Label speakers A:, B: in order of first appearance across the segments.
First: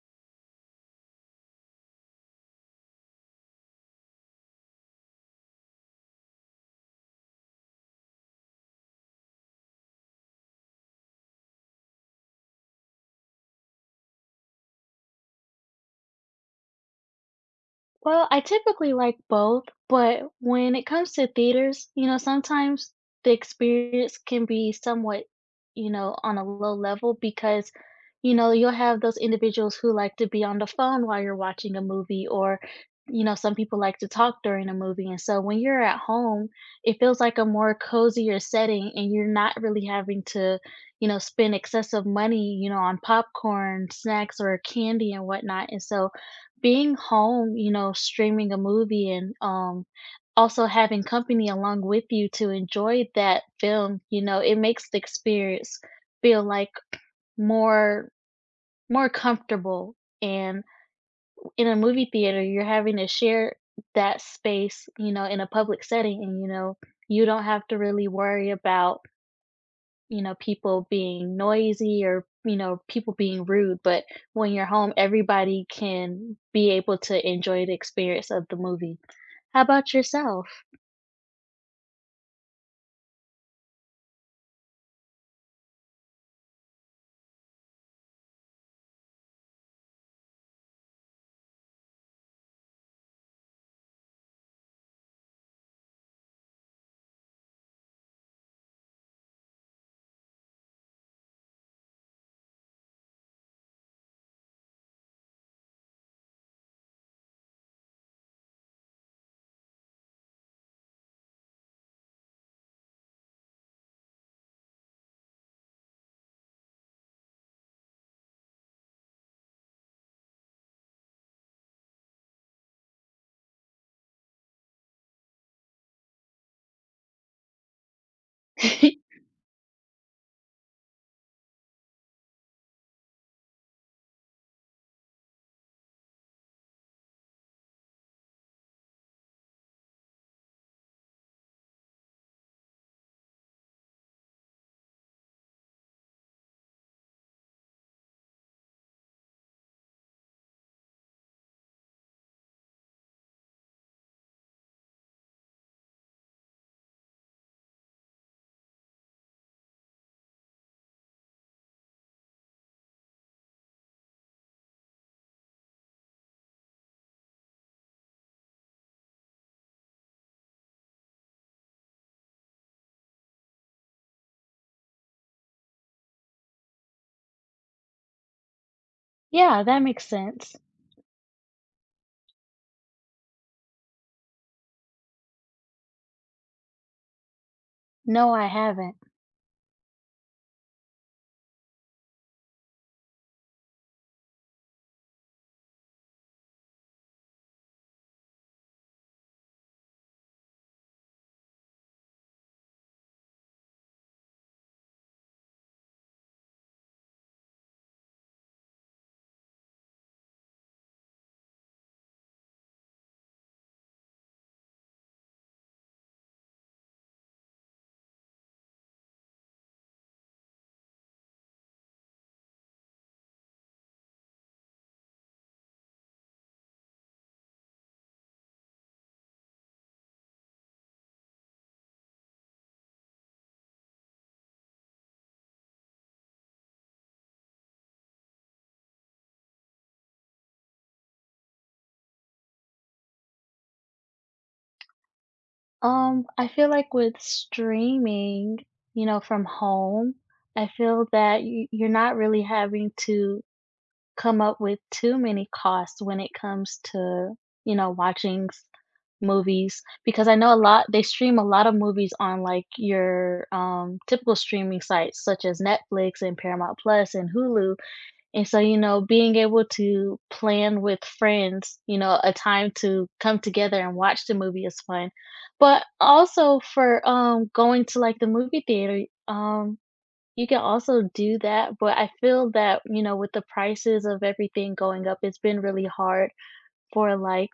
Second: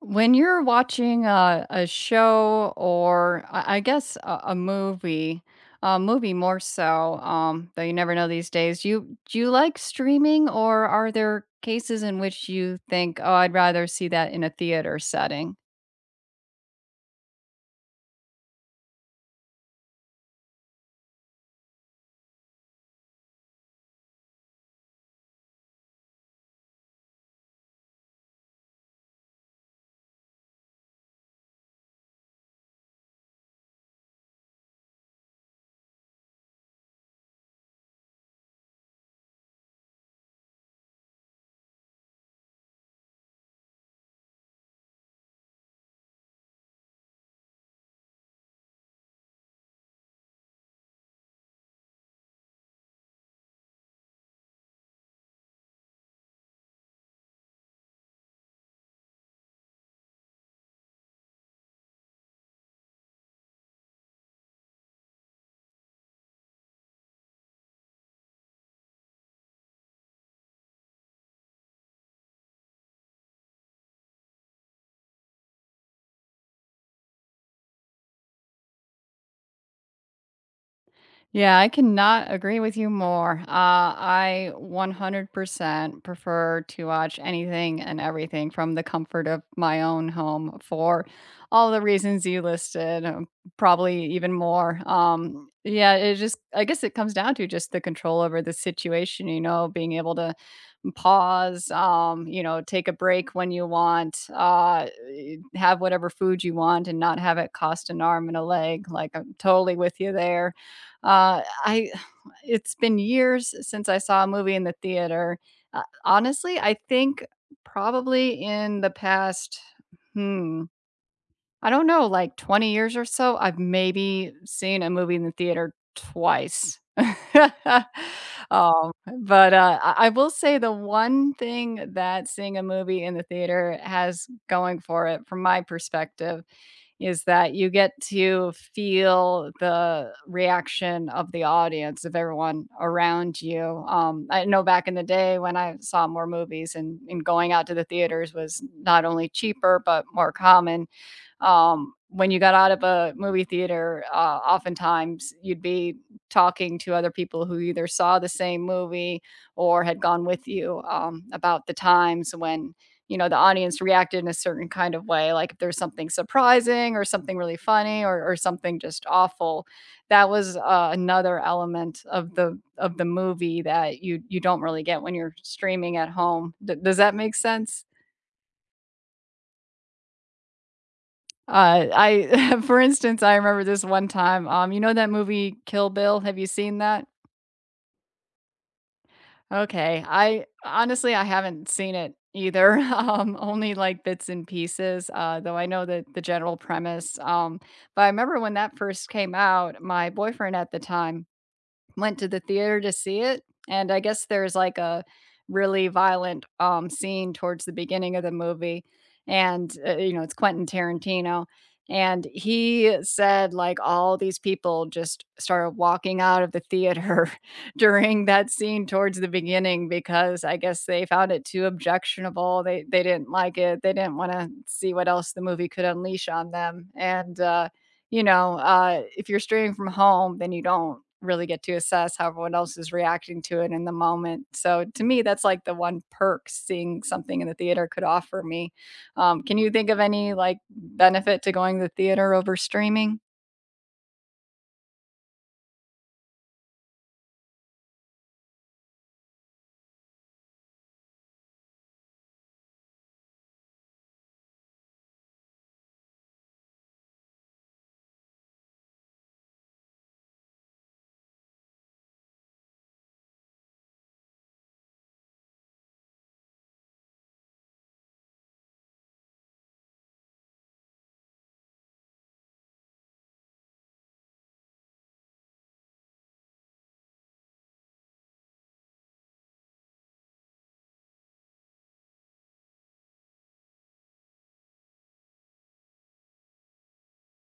A: When you're watching a show or I guess a movie, a movie more so, though you never know these days, you do you like streaming, or are there cases in which you think, oh, I'd rather see that in a theater setting?
B: Well, I typically like both, but when it comes to theaters, you know, sometimes the experience can be somewhat, you know, on a low level because, you know, you'll have those individuals who like to be on the phone while you're watching a movie, or, you know, some people like to talk during a movie. And so when you're at home, it feels like a more cozier setting and you're not really having to, you know, spend excessive money, you know, on popcorn, snacks, or candy and whatnot. And so, being home, you know, streaming a movie and also having company along with you to enjoy that film, you know, it makes the experience feel like more more comfortable. And in a movie theater, you're having to share that space, you know, in a public setting and you know, you don't have to really worry about you know, people being noisy or, you know, people being rude, but when you're home, everybody can be able to enjoy the experience of the movie. How about yourself?
A: Yeah, I cannot agree with you more. I 100% prefer to watch anything and everything from the comfort of my own home for all the reasons you listed, probably even more. Yeah, it just, I guess it comes down to just the control over the situation, you know, being able to pause, you know, take a break when you want, have whatever food you want and not have it cost an arm and a leg. Like, I'm totally with you there. I It's been years since I saw a movie in the theater. Honestly, I think probably in the past, hmm I don't know, like 20 years or so, I've maybe seen a movie in the theater twice. Um, but I will say the one thing that seeing a movie in the theater has going for it, from my perspective, is that you get to feel the reaction of the audience, of everyone around you. I know back in the day when I saw more movies, and going out to the theaters was not only cheaper but more common. When you got out of a movie theater, oftentimes you'd be talking to other people who either saw the same movie or had gone with you, about the times when, you know, the audience reacted in a certain kind of way, like if there's something surprising or something really funny, or something just awful. That was another element of the movie that you don't really get when you're streaming at home. Does that make sense?
B: Yeah, that makes sense.
A: I For instance, I remember this one time, you know that movie Kill Bill? Have you seen that?
B: No, I haven't.
A: Okay. I honestly, I haven't seen it either. Only like bits and pieces, though I know that the general premise. But I remember when that first came out, my boyfriend at the time went to the theater to see it, and I guess there's, like, a really violent, scene towards the beginning of the movie, and, you know, it's Quentin Tarantino, and he said, like, all these people just started walking out of the theater during that scene towards the beginning, because I guess they found it too objectionable, they didn't like it, they didn't wanna see what else the movie could unleash on them, and you know, if you're streaming from home, then you don't really get to assess how everyone else is reacting to it in the moment. So to me, that's like the one perk seeing something in the theater could offer me. Can you think of any, like, benefit to going to the theater over streaming?
B: I feel like with streaming, you know, from home, I feel that you're not really having to come up with too many costs when it comes to, you know, watching s movies, because I know a lot they stream a lot of movies on, like, your, typical streaming sites such as Netflix and Paramount Plus and Hulu, and so, you know, being able to plan with friends, you know, a time to come together and watch the movie is fun, but also for, going to, like, the movie theater, you can also do that, but I feel that, you know, with the prices of everything going up, it's been really hard for, like,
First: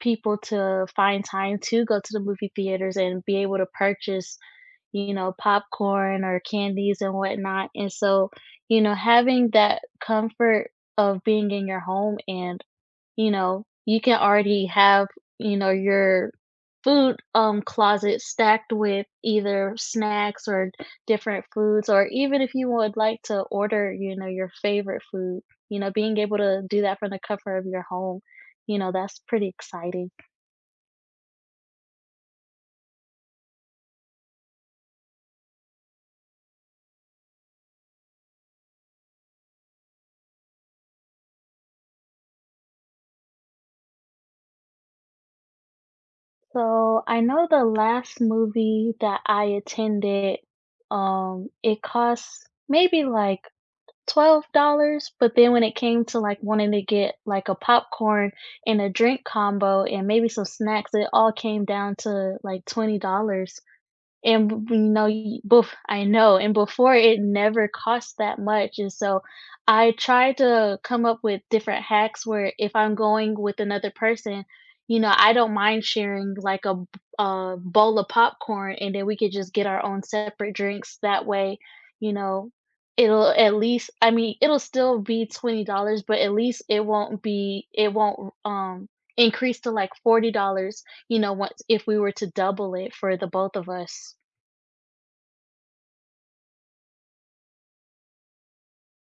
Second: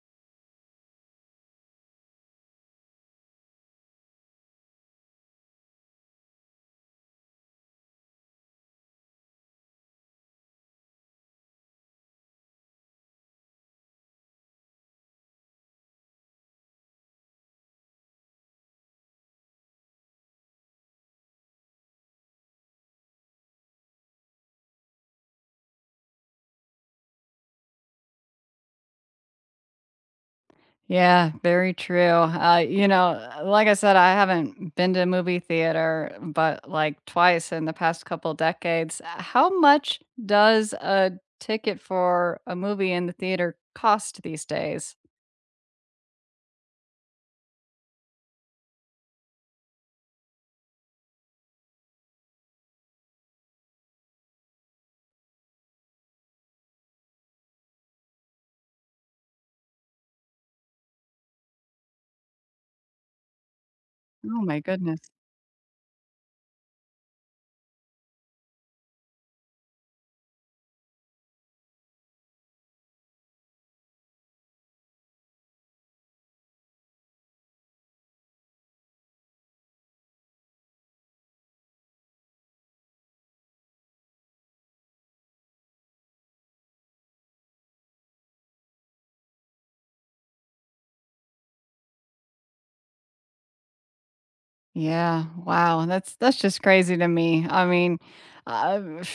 B: people to find time to go to the movie theaters and be able to purchase, you know, popcorn or candies and whatnot, and so, you know, having that comfort of being in your home and, you know, you can already have, you know, your food, closet stacked with either snacks or different foods, or even if you would like to order, you know, your favorite food, you know, being able to do that from the comfort of your home, you know, that's pretty exciting.
A: Yeah, very true. You know, like I said, I haven't been to a movie theater but, like, twice in the past couple decades. How much does a ticket for a movie in the theater cost these days?
B: So I know the last movie that I attended, it cost maybe like $12, but then when it came to, like, wanting to get, like, a popcorn and a drink combo and maybe some snacks, it all came down to, like, $20.
A: Oh my
B: And b you
A: goodness.
B: know, y bef I know, and before it never cost that much, and so I try to come up with different hacks where if I'm going with another person, you know, I don't mind sharing like a bowl of popcorn, and then we could just get our own separate drinks. That way, you know, it'll at least I mean, it'll still be $20, but at least it won't be it won't, increase to like $40, you know, once if we were to double it for the both of us.
A: Yeah. Wow. That's just crazy to me. I mean, uh,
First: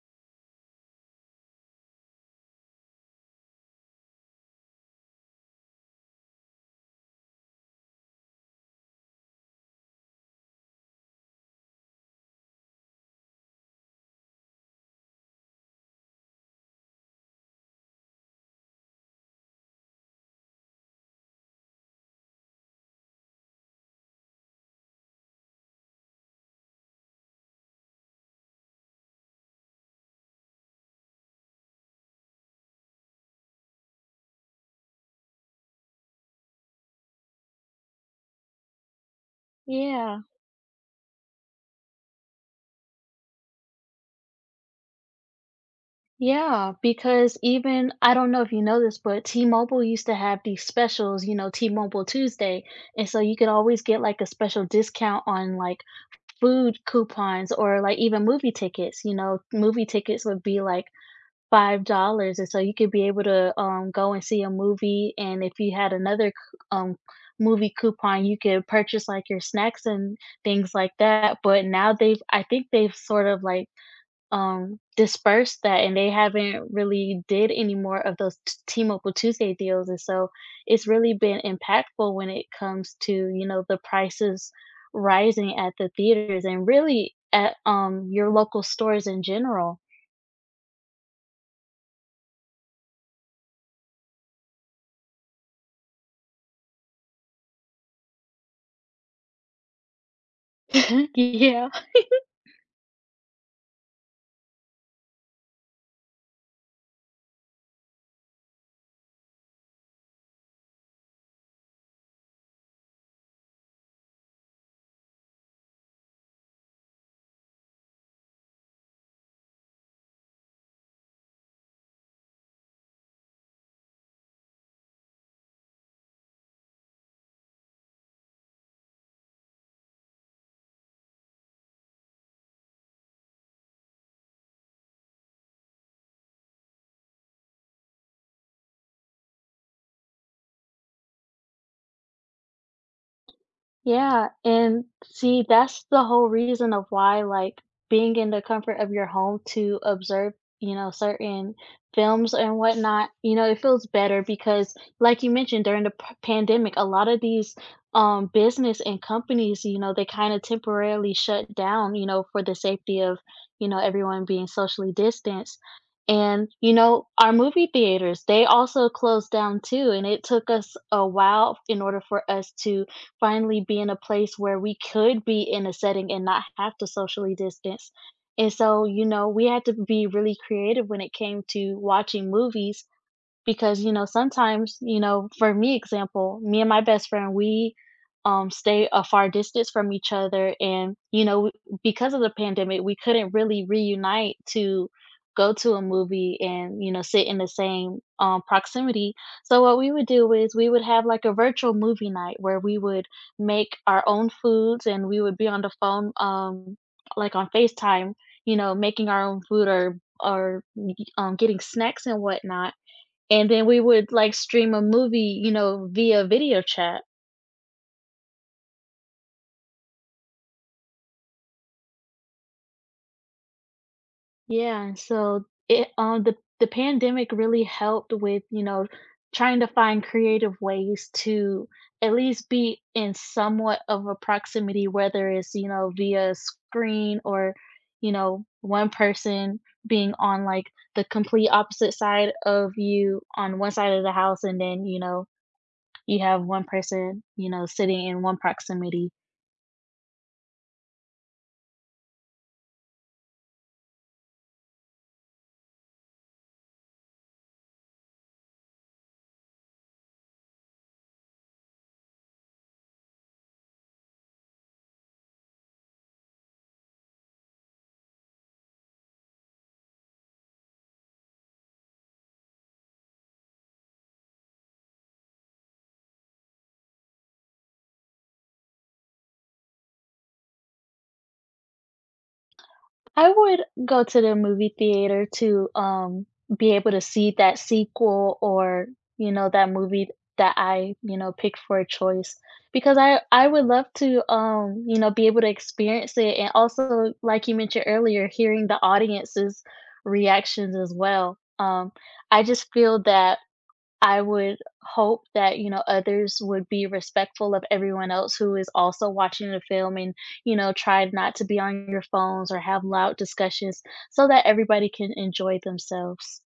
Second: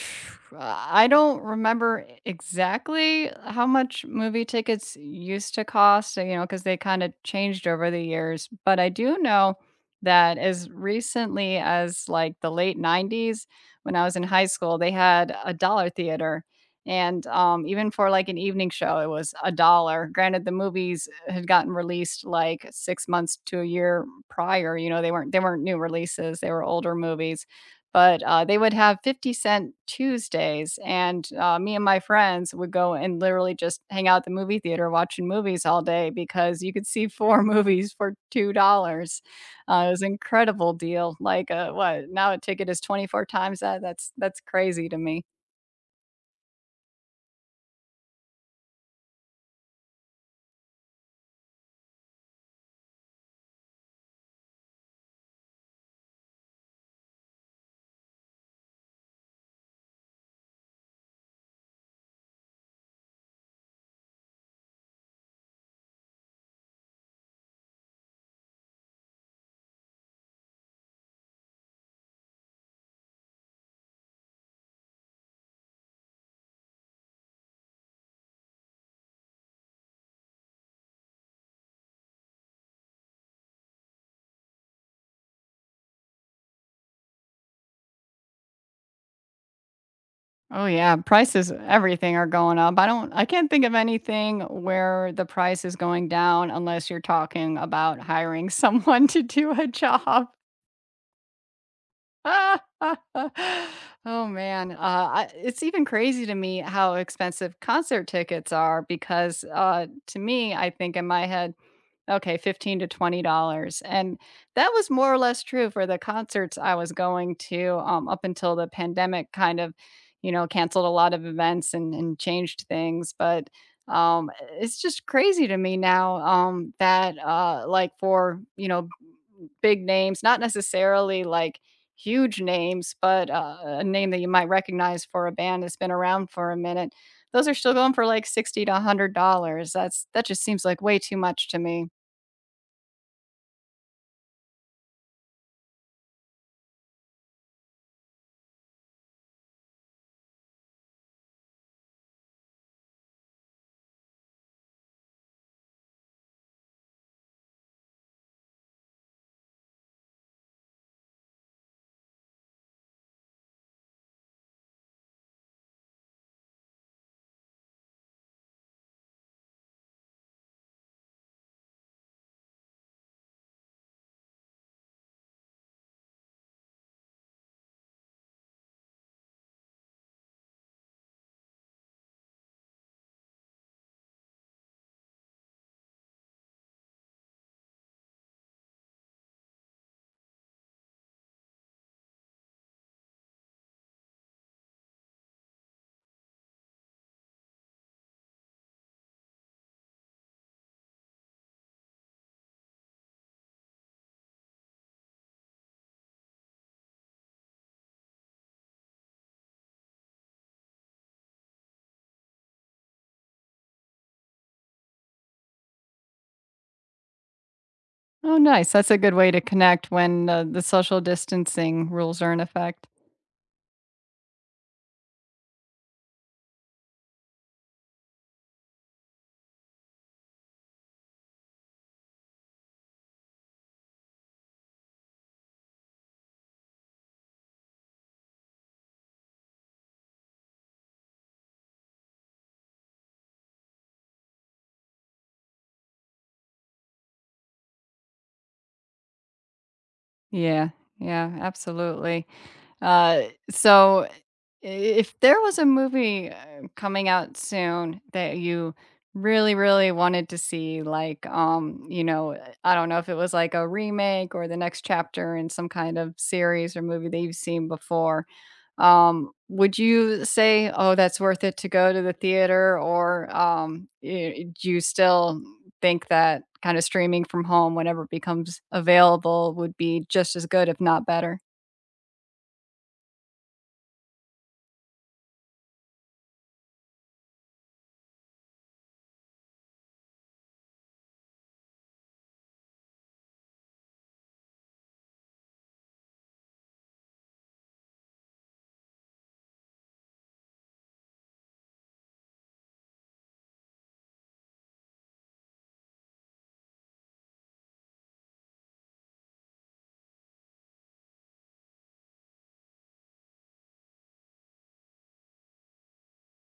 A: I don't remember exactly how much movie tickets used to cost, you know, because they kind of changed over the years. But I do know that as recently as like the late 90s, when I was in high school, they had a dollar theater. And even for like an evening show, it was a dollar. Granted, the movies had gotten released like 6 months to a year prior, you know, they weren't new releases, they were older movies, but, they would have 50 cent Tuesdays, and, me and my friends would go and literally just hang out at the movie theater watching movies all day because you could see 4 movies for $2. It was an
B: Yeah.
A: incredible deal, like, what, now a ticket is 24 times that? That's crazy to me.
B: Yeah, because even I don't know if you know this, but T-Mobile used to have these specials, you know, T-Mobile Tuesday, and so you could always get like a special discount on like food coupons or like even movie tickets, you know, movie tickets would be like $5 and so you could be able to go and see a movie and if you had another movie coupon, you could purchase like your snacks and things like that. But now they've I think they've sort of like dispersed that and they haven't really did any more of those T-Mobile Tuesday deals. And so it's really been impactful when it comes to, you know, the prices rising at the theaters and really at your local stores in general.
A: Oh yeah, prices everything are going up. I can't think of anything where the price is going down, unless you're talking about hiring someone to do a job.
B: Yeah.
A: Oh man, it's even crazy to me how expensive concert tickets are, because to me, I think in my head, okay, 15 to $20, and that was more or less true for the concerts I was going to, up until the pandemic kind of, you know, canceled a lot of events and changed things. But, um, it's just crazy to me now, that, like, for, you know, big names, not necessarily, like, huge names, but, a name that you might recognize for a band that's been around for a minute, those are still going for, like, $60 to $100. That's that just seems like way too much to me.
B: Yeah, and see, that's the whole reason of why, like, being in the comfort of your home to observe, you know, certain films and whatnot, you know, it feels better because, like you mentioned, during the pandemic, a lot of these business and companies, you know, they kind of temporarily shut down, you know, for the safety of, you know, everyone being socially distanced. And, you know, our movie theaters, they also closed down too. And it took us a while in order for us to finally be in a place where we could be in a setting and not have to socially distance. And so, you know, we had to be really creative when it came to watching movies because, you know, sometimes, you know, for me example, me and my best friend, we, stay a far distance from each other and, you know, because of the pandemic, we couldn't really reunite to go to a movie and, you know, sit in the same, proximity. So what we would do is we would have, like, a virtual movie night where we would make our own foods and we would be on the phone, like, on FaceTime, you know, making our own food or or, getting snacks and whatnot and then we would like stream a movie, you know, via video chat.
A: Oh, nice. That's a good way to connect when, the social distancing rules are in effect.
B: Yeah, and so it the pandemic really helped with, you know, trying to find creative ways to at least be in somewhat of a proximity, whether it's, you know, via screen or, you know, one person being on like the complete opposite side of you on one side of the house and then, you know, you have one person, you know, sitting in one proximity.
A: Yeah, yeah, absolutely. Uh, so I If there was a movie, coming out soon that you really, really wanted to see, like, you know, I don't know if it was like a remake or the next chapter in some kind of series or movie that you've seen before, would you say, "Oh, that's worth it to go to the theater," or do you still think that kind of streaming from home whenever it becomes available would be just as good, if not better?
B: I would go to the movie theater to, be able to see that sequel or, you know, that movie that I you know, picked for a choice because I would love to, you know, be able to experience it and also, like you mentioned earlier, hearing the audience's reactions as well. I just feel that I would hope that, you know, others would be respectful of everyone else who is also watching the film and, you know, try not to be on your phones or have loud discussions so that everybody can enjoy themselves.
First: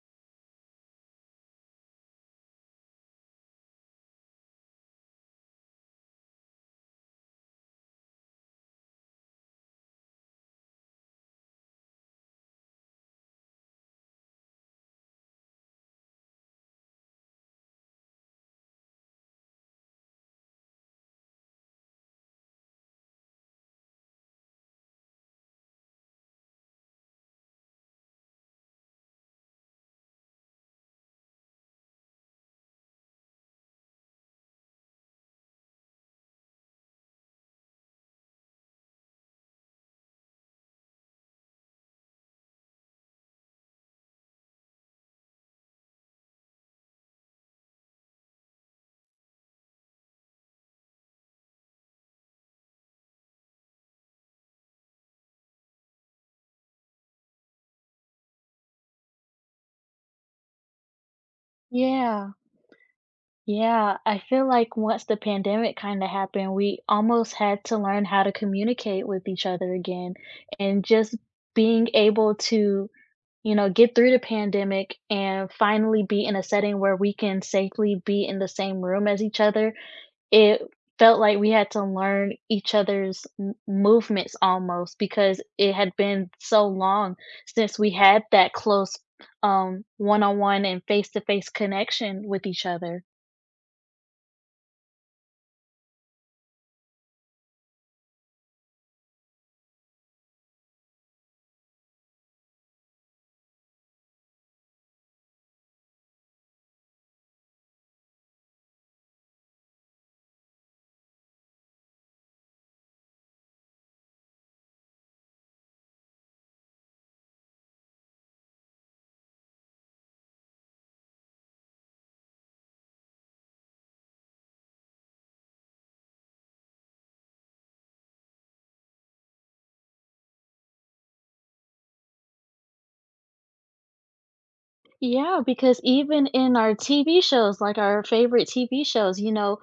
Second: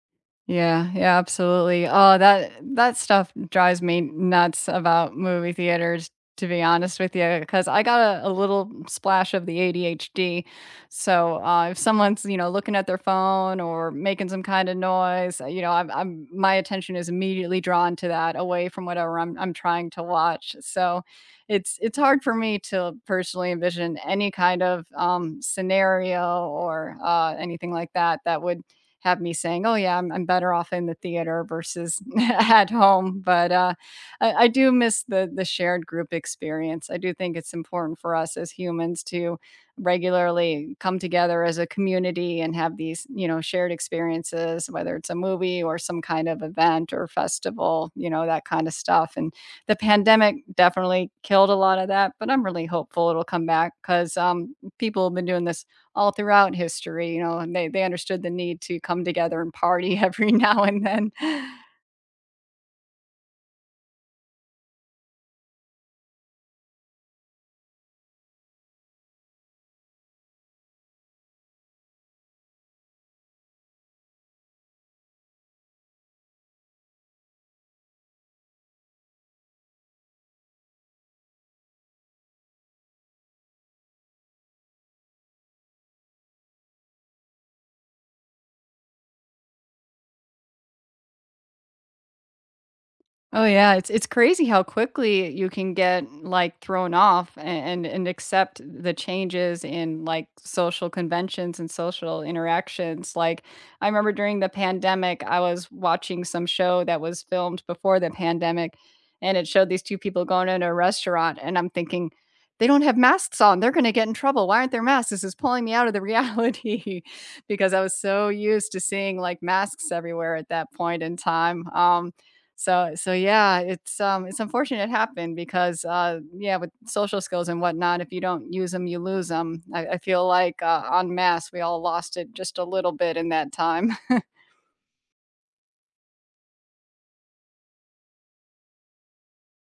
A: Yeah, yeah, absolutely. Oh, that that stuff drives me nuts about movie theaters, to be honest with you, because I got a little splash of the ADHD. So if someone's, you know, looking at their phone or making some kind of noise, you know, I'm my attention is immediately drawn to that, away from whatever I'm trying to watch. So it's hard for me to personally envision any kind of scenario or anything like that that would have me saying, "Oh, yeah, I'm better off in the theater versus at home." But, uh, I do miss the shared group experience. I do think it's important for us as humans to regularly come together as a community and have these, you know, shared experiences, whether it's a movie or some kind of event or festival, you know, that kinda stuff. And the pandemic definitely killed a lot of that, but I'm really hopeful it'll come back, 'cause, people have been doing this all throughout history, you know, and they understood the need to come together and party every now and then.
B: Yeah. Yeah, I feel like once the pandemic kind of happened, we almost had to learn how to communicate with each other again and just being able to, you know, get through the pandemic and finally be in a setting where we can safely be in the same room as each other. It felt like we had to learn each other's m movements almost because it had been so long since we had that close, one-on-one and face-to-face connection with each other.
A: Oh yeah, it's crazy how quickly you can get, like, thrown off and accept the changes in, like, social conventions and social interactions. Like, I remember during the pandemic, I was watching some show that was filmed before the pandemic, and it showed these two people going into a restaurant, and I'm thinking, they don't have masks on. They're going to get in trouble. Why aren't there masks? This is pulling me out of the reality because I was so used to seeing like masks everywhere at that point in time. So yeah, it's unfortunate it happened, because, yeah, with social skills and whatnot, if you don't use them, you lose 'em. I feel like, en masse, we all lost it just a little bit in that time.
B: Yeah, because even in our TV shows, like our favorite TV shows, you know,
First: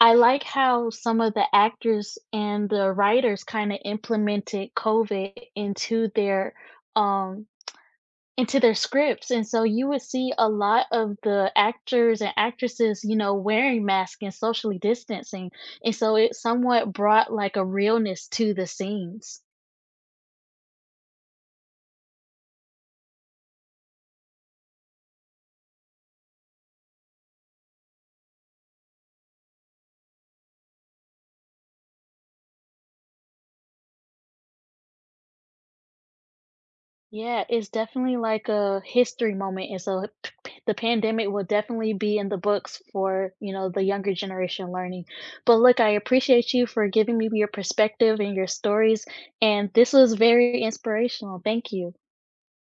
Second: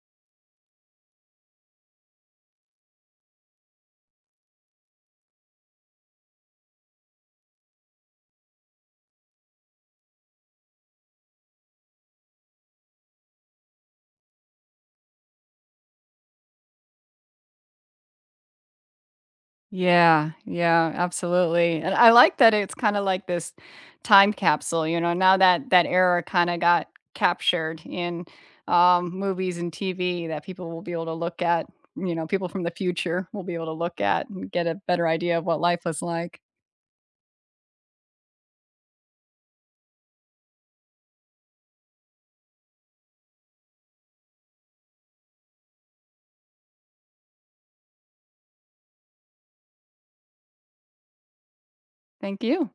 B: I like how some of the actors and the writers kinda implemented COVID um into their scripts, and so you would see a lot of the actors and actresses, you know, wearing masks and socially distancing, and so it somewhat brought, like, a realness to the scenes.
A: Yeah, yeah, absolutely. And I like that it's kind of like this time capsule, you know, now that that era kind of got captured in movies and TV that people will be able to look at, you know, people from the future will be able to look at and get a better idea of what life was like.
B: Yeah, it's definitely like a history moment, and so the pandemic will definitely be in the books for, you know, the younger generation learning. But look, I appreciate you for giving me your perspective and your stories, and this was very inspirational. Thank you.
A: Thank you.